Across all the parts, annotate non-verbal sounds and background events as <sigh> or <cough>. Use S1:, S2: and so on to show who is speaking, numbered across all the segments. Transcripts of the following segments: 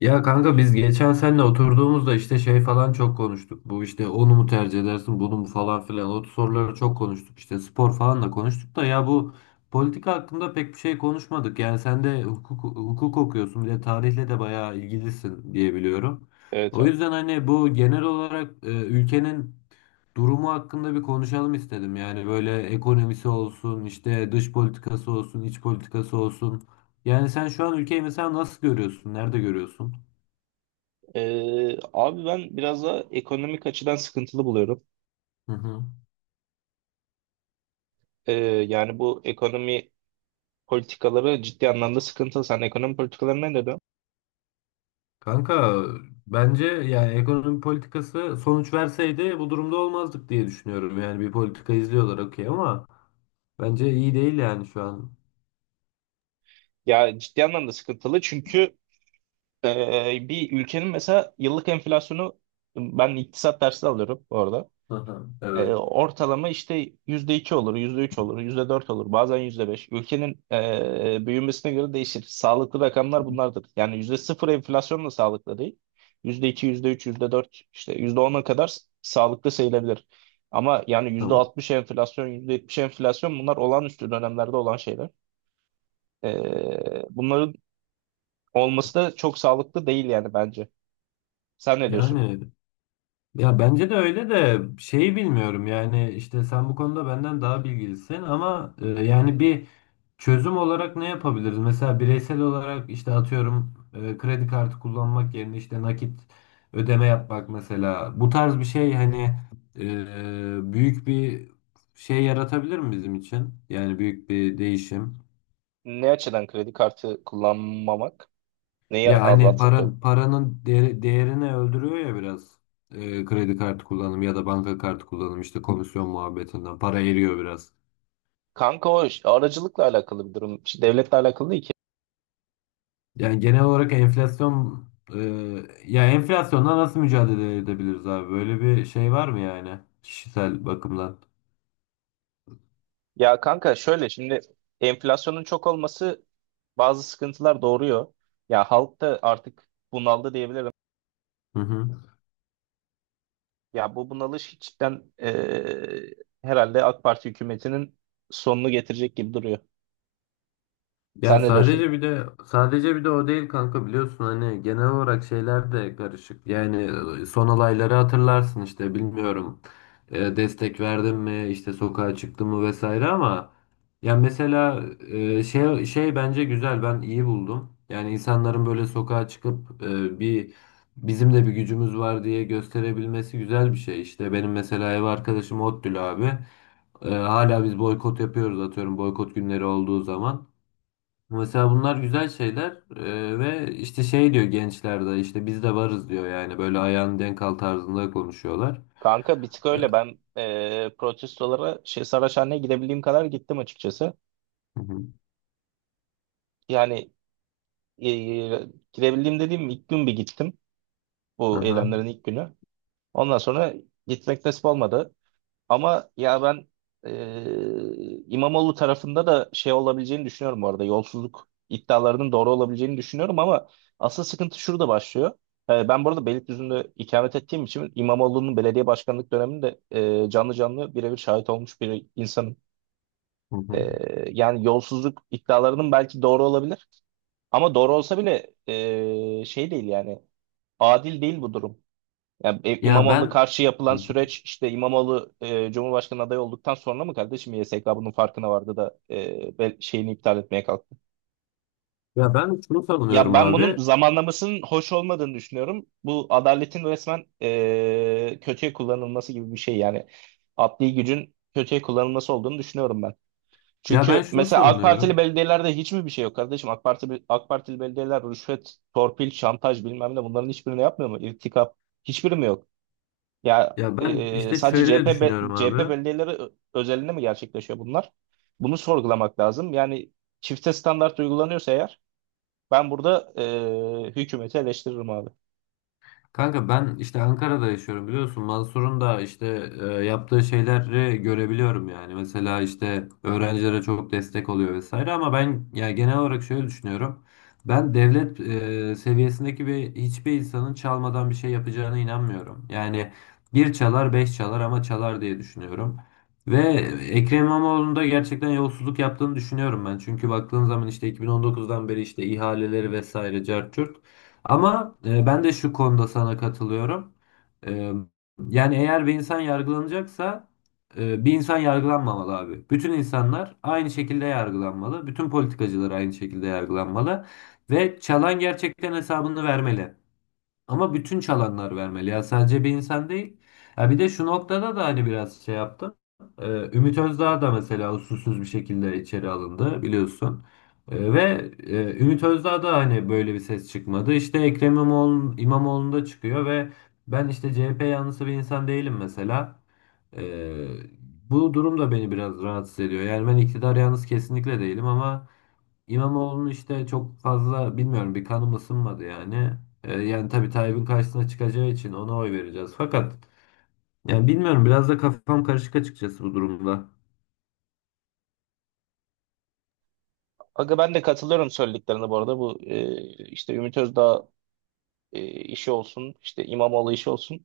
S1: Ya kanka biz geçen seninle oturduğumuzda işte şey falan çok konuştuk. Bu işte onu mu tercih edersin bunu mu falan filan. O soruları çok konuştuk. İşte spor falan da konuştuk da ya bu politika hakkında pek bir şey konuşmadık. Yani sen de hukuk okuyorsun, bir de tarihle de bayağı ilgilisin diye biliyorum.
S2: Evet
S1: O
S2: abi.
S1: yüzden hani bu genel olarak ülkenin durumu hakkında bir konuşalım istedim. Yani böyle ekonomisi olsun, işte dış politikası olsun, iç politikası olsun. Yani sen şu an ülkeyi mesela nasıl görüyorsun? Nerede görüyorsun?
S2: Abi ben biraz da ekonomik açıdan sıkıntılı buluyorum.
S1: Hı hı.
S2: Ee, Yani bu ekonomi politikaları ciddi anlamda sıkıntılı. Sen ekonomi politikaları ne dedin?
S1: Kanka bence yani ekonomi politikası sonuç verseydi bu durumda olmazdık diye düşünüyorum. Yani bir politika izliyorlar okey, ama bence iyi değil yani şu an.
S2: Ya ciddi anlamda sıkıntılı çünkü bir ülkenin mesela yıllık enflasyonu ben iktisat dersi alıyorum orada.
S1: Hı hı, evet.
S2: Ortalama işte yüzde iki olur, yüzde üç olur, yüzde dört olur, bazen yüzde beş. Ülkenin büyümesine göre değişir. Sağlıklı rakamlar bunlardır. Yani yüzde sıfır enflasyon da sağlıklı değil. Yüzde iki, yüzde üç, yüzde dört, işte yüzde ona kadar sağlıklı sayılabilir. Ama yani yüzde
S1: Tamam.
S2: altmış enflasyon, yüzde yetmiş enflasyon bunlar olağanüstü dönemlerde olan şeyler. Bunların olması da çok sağlıklı değil yani bence. Sen ne diyorsun?
S1: Yani ya bence de öyle, de şeyi bilmiyorum yani, işte sen bu konuda benden daha bilgilisin ama yani bir çözüm olarak ne yapabiliriz? Mesela bireysel olarak işte atıyorum, kredi kartı kullanmak yerine işte nakit ödeme yapmak mesela. Bu tarz bir şey hani büyük bir şey yaratabilir mi bizim için? Yani büyük bir değişim.
S2: Ne açıdan kredi kartı kullanmamak neyi
S1: Ya hani
S2: azaltır ki?
S1: paranın değeri- değerini öldürüyor ya biraz, kredi kartı kullanımı ya da banka kartı kullanımı işte komisyon muhabbetinden para eriyor biraz.
S2: Kanka o aracılıkla alakalı bir durum. İşte devletle alakalı değil ki.
S1: Yani genel olarak enflasyon, e, ya enflasyonla nasıl mücadele edebiliriz abi? Böyle bir şey var mı yani kişisel bakımdan?
S2: Ya kanka şöyle şimdi enflasyonun çok olması bazı sıkıntılar doğuruyor. Ya halk da artık bunaldı diyebilirim.
S1: Hı hı.
S2: Ya bu bunalış cidden herhalde AK Parti hükümetinin sonunu getirecek gibi duruyor.
S1: Ya
S2: Sen ne diyorsun?
S1: sadece bir de o değil kanka, biliyorsun hani genel olarak şeyler de karışık. Yani son olayları hatırlarsın, işte bilmiyorum destek verdim mi, işte sokağa çıktım mı vesaire, ama ya mesela şey bence güzel, ben iyi buldum. Yani insanların böyle sokağa çıkıp bir bizim de bir gücümüz var diye gösterebilmesi güzel bir şey. İşte benim mesela ev arkadaşım Ottül abi. Hala biz boykot yapıyoruz atıyorum, boykot günleri olduğu zaman. Mesela bunlar güzel şeyler, ve işte şey diyor, gençler de işte biz de varız diyor yani, böyle ayağın denk al tarzında konuşuyorlar.
S2: Kanka bir tık
S1: Eee,
S2: öyle ben protestolara şey Saraçhane'ye gidebildiğim kadar gittim açıkçası.
S1: Hı hı.
S2: Yani eee, gidebildiğim dediğim ilk gün bir gittim bu
S1: Aha.
S2: eylemlerin ilk günü. Ondan sonra gitmek nasip olmadı. Ama ya ben İmamoğlu tarafında da şey olabileceğini düşünüyorum bu arada. Yolsuzluk iddialarının doğru olabileceğini düşünüyorum ama asıl sıkıntı şurada başlıyor. Ben bu arada Beylikdüzü'nde ikamet ettiğim için İmamoğlu'nun belediye başkanlık döneminde canlı canlı birebir şahit olmuş bir insanım.
S1: Hı
S2: E,
S1: hı.
S2: Yani yolsuzluk iddialarının belki doğru olabilir. Ama doğru olsa bile şey değil yani adil değil bu durum. Ya
S1: Ya ben
S2: İmamoğlu'na karşı yapılan
S1: Hı hı.
S2: süreç işte İmamoğlu Cumhurbaşkanı adayı olduktan sonra mı kardeşim YSK bunun farkına vardı da şeyini iptal etmeye kalktı?
S1: Ya ben şunu
S2: Ya
S1: savunuyorum
S2: ben bunun
S1: abi.
S2: zamanlamasının hoş olmadığını düşünüyorum. Bu adaletin resmen kötüye kullanılması gibi bir şey yani adli gücün kötüye kullanılması olduğunu düşünüyorum ben.
S1: Ya ben
S2: Çünkü
S1: şunu
S2: mesela AK Partili
S1: savunuyorum.
S2: belediyelerde hiç mi bir şey yok kardeşim? AK Parti, AK Partili belediyeler rüşvet, torpil, şantaj bilmem ne bunların hiçbirini yapmıyor mu? İrtikap hiçbiri mi yok? Ya
S1: Ya ben işte
S2: sadece
S1: şöyle
S2: CHP,
S1: düşünüyorum
S2: be- CHP
S1: abi.
S2: belediyeleri özelinde mi gerçekleşiyor bunlar? Bunu sorgulamak lazım. Yani çifte standart uygulanıyorsa eğer ben burada hükümeti eleştiririm abi.
S1: Kanka ben işte Ankara'da yaşıyorum biliyorsun. Mansur'un da işte yaptığı şeyleri görebiliyorum yani. Mesela işte öğrencilere çok destek oluyor vesaire, ama ben ya genel olarak şöyle düşünüyorum. Ben devlet seviyesindeki bir hiçbir insanın çalmadan bir şey yapacağına inanmıyorum. Yani bir çalar beş çalar ama çalar diye düşünüyorum. Ve Ekrem İmamoğlu'nun da gerçekten yolsuzluk yaptığını düşünüyorum ben. Çünkü baktığın zaman işte 2019'dan beri işte ihaleleri vesaire cart curt. Ama ben de şu konuda sana katılıyorum. E, Yani eğer bir insan yargılanacaksa bir insan yargılanmamalı abi. Bütün insanlar aynı şekilde yargılanmalı. Bütün politikacılar aynı şekilde yargılanmalı. Ve çalan gerçekten hesabını vermeli. Ama bütün çalanlar vermeli, ya sadece bir insan değil. Ya bir de şu noktada da hani biraz şey yaptım. Ee, Ümit Özdağ da mesela usulsüz bir şekilde içeri alındı biliyorsun. Ümit Özdağ da hani böyle bir ses çıkmadı. İşte İmamoğlu'nda çıkıyor ve ben işte CHP yanlısı bir insan değilim mesela. Ee, Bu durum da beni biraz rahatsız ediyor. Yani ben iktidar yanlısı kesinlikle değilim, ama İmamoğlu'nu işte çok fazla bilmiyorum, bir kanım ısınmadı yani. Yani tabii Tayyip'in karşısına çıkacağı için ona oy vereceğiz. Fakat yani bilmiyorum, biraz da kafam karışık açıkçası bu durumda.
S2: Aga ben de katılıyorum söylediklerine bu arada. Bu işte Ümit Özdağ işi olsun, işte İmamoğlu işi olsun.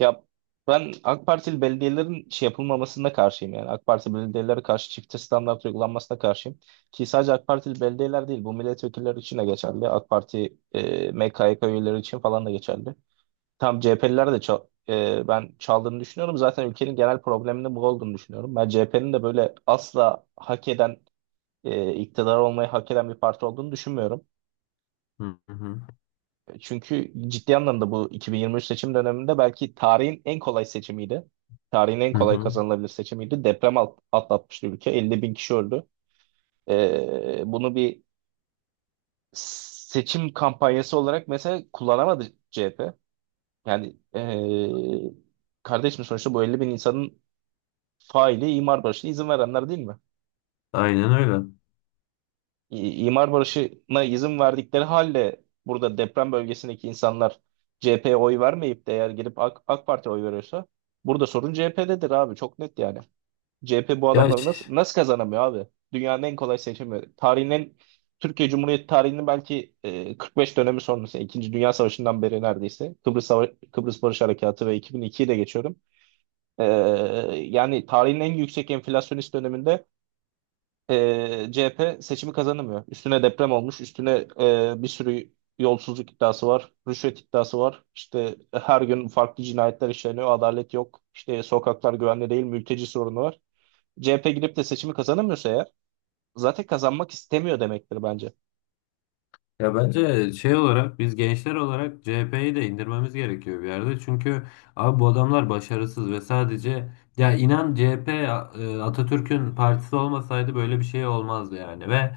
S2: Ya ben AK Partili belediyelerin şey yapılmamasına karşıyım yani. AK Parti belediyelere karşı çifte standart uygulanmasına karşıyım. Ki sadece AK Partili belediyeler değil, bu milletvekilleri için de geçerli. AK Parti MKYK üyeleri için falan da geçerli. Tam CHP'liler de çok ben çaldığını düşünüyorum. Zaten ülkenin genel probleminin bu olduğunu düşünüyorum. Ben CHP'nin de böyle asla hak eden, iktidar olmayı hak eden bir parti olduğunu düşünmüyorum.
S1: Hı hı.
S2: Çünkü ciddi anlamda bu 2023 seçim döneminde belki tarihin en kolay seçimiydi. Tarihin en
S1: Hı
S2: kolay
S1: hı.
S2: kazanılabilir seçimiydi. Deprem atlatmıştı ülke. 50 bin kişi öldü. Bunu bir seçim kampanyası olarak mesela kullanamadı CHP. Yani kardeşim sonuçta bu 50 bin insanın faili imar barışına izin verenler değil mi?
S1: Aynen öyle.
S2: İmar barışına izin verdikleri halde burada deprem bölgesindeki insanlar CHP'ye oy vermeyip de eğer girip AK Parti'ye oy veriyorsa burada sorun CHP'dedir abi çok net yani. CHP bu
S1: Ya,
S2: adamları nasıl
S1: ş-
S2: nasıl kazanamıyor abi? Dünyanın en kolay seçimi. Türkiye Cumhuriyeti tarihinin belki 45 dönemi sonrası, İkinci Dünya Savaşı'ndan beri neredeyse. Kıbrıs, Kıbrıs Barış Harekatı ve 2002'yi de geçiyorum. E, Yani tarihin en yüksek enflasyonist döneminde CHP seçimi kazanamıyor. Üstüne deprem olmuş, üstüne bir sürü yolsuzluk iddiası var, rüşvet iddiası var. İşte her gün farklı cinayetler işleniyor, adalet yok. İşte sokaklar güvenli değil, mülteci sorunu var. CHP gidip de seçimi kazanamıyorsa eğer zaten kazanmak istemiyor demektir bence.
S1: Ya bence şey olarak biz gençler olarak CHP'yi de indirmemiz gerekiyor bir yerde. Çünkü abi bu adamlar başarısız ve sadece, ya inan CHP Atatürk'ün partisi olmasaydı böyle bir şey olmazdı yani. Ve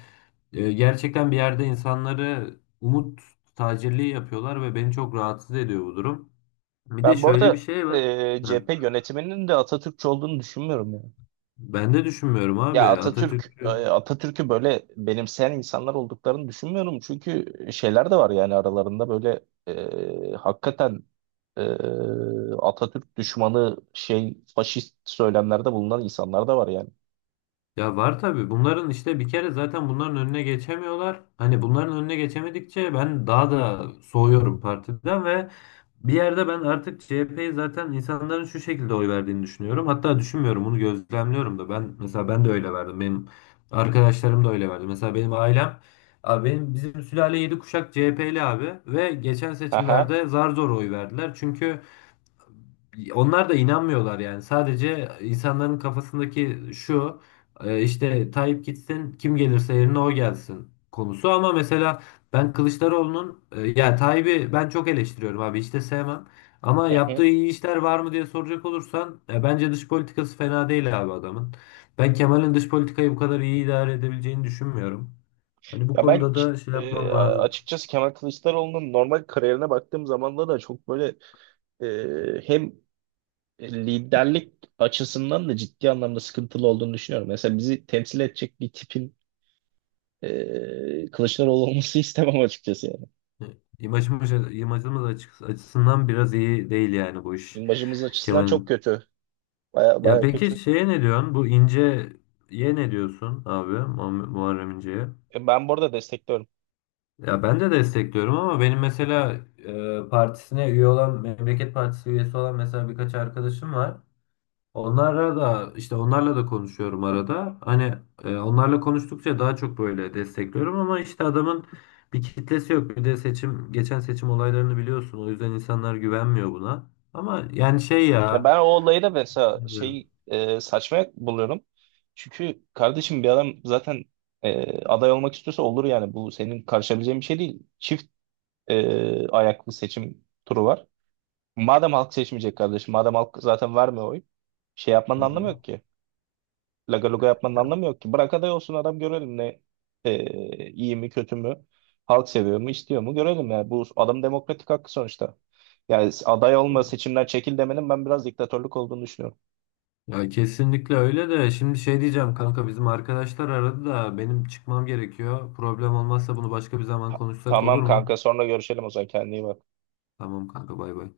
S1: Gerçekten bir yerde insanları umut tacirliği yapıyorlar ve beni çok rahatsız ediyor bu durum. Bir de
S2: Ben bu
S1: şöyle bir
S2: arada
S1: şey var. Ha,
S2: CHP yönetiminin de Atatürkçü olduğunu düşünmüyorum ya.
S1: ben de düşünmüyorum
S2: Ya
S1: abi. Atatürk…
S2: Atatürk'ü böyle benimseyen insanlar olduklarını düşünmüyorum. Çünkü şeyler de var yani aralarında böyle hakikaten e, Atatürk düşmanı şey faşist söylemlerde bulunan insanlar da var yani.
S1: Ya var tabii. Bunların işte bir kere zaten bunların önüne geçemiyorlar. Hani bunların önüne geçemedikçe ben daha da soğuyorum partiden. Ve bir yerde ben artık CHP'yi zaten insanların şu şekilde oy verdiğini düşünüyorum. Hatta düşünmüyorum, bunu gözlemliyorum da. Ben mesela ben de öyle verdim. Benim arkadaşlarım da öyle verdi. Mesela benim ailem abi, bizim sülale 7 kuşak CHP'li abi, ve geçen
S2: Aha.
S1: seçimlerde zar zor oy verdiler. Çünkü onlar da inanmıyorlar yani. Sadece insanların kafasındaki şu işte Tayyip gitsin kim gelirse yerine o gelsin konusu, ama mesela ben Kılıçdaroğlu'nun ya Tayyip'i ben çok eleştiriyorum abi, hiç de sevmem. Ama
S2: Hı
S1: yaptığı
S2: hı.
S1: iyi işler var mı diye soracak olursan, ya bence dış politikası fena değil abi adamın. Ben Kemal'in dış politikayı bu kadar iyi idare edebileceğini düşünmüyorum. Hani bu
S2: Ya ben
S1: konuda da şey yapmam lazım.
S2: açıkçası Kemal Kılıçdaroğlu'nun normal kariyerine baktığım zaman da çok böyle hem liderlik açısından da ciddi anlamda sıkıntılı olduğunu düşünüyorum. Mesela bizi temsil edecek bir tipin Kılıçdaroğlu olması <laughs> istemem açıkçası yani.
S1: İmajımız açı- açısından biraz iyi değil yani bu iş,
S2: İmajımız açısından çok
S1: Kemal'in.
S2: kötü. Baya
S1: Ya
S2: baya
S1: peki
S2: kötü.
S1: şeye ne diyorsun? Bu İnce'ye ne diyorsun abi? Muharrem İnce'ye.
S2: Ben bu arada destekliyorum.
S1: Ya ben de destekliyorum, ama benim mesela partisine üye olan, Memleket Partisi üyesi olan mesela birkaç arkadaşım var. Onlara da işte onlarla da konuşuyorum arada. Hani onlarla konuştukça daha çok böyle destekliyorum, ama işte adamın bir kitlesi yok. Bir de seçim, geçen seçim olaylarını biliyorsun. O yüzden insanlar güvenmiyor buna. Ama yani şey
S2: Ya
S1: ya,
S2: ben o olayı da mesela
S1: bilmiyorum.
S2: şey saçma buluyorum. Çünkü kardeşim bir adam zaten aday olmak istiyorsa olur yani. Bu senin karışabileceğin bir şey değil. Çift ayaklı seçim turu var. Madem halk seçmeyecek kardeşim, madem halk zaten vermiyor oy, şey yapmanın
S1: Hı
S2: anlamı
S1: hı.
S2: yok ki. Laga luga yapmanın
S1: Ya
S2: anlamı yok ki. Bırak aday olsun adam görelim ne iyi mi kötü mü halk seviyor mu istiyor mu görelim ya. Bu adam demokratik hakkı sonuçta. Yani aday olma seçimden çekil demenin ben biraz diktatörlük olduğunu düşünüyorum.
S1: ya kesinlikle öyle, de şimdi şey diyeceğim kanka, bizim arkadaşlar aradı da benim çıkmam gerekiyor. Problem olmazsa bunu başka bir zaman konuşsak
S2: Tamam
S1: olur
S2: kanka
S1: mu?
S2: sonra görüşelim o zaman kendine iyi bak.
S1: Tamam kanka, bay bay.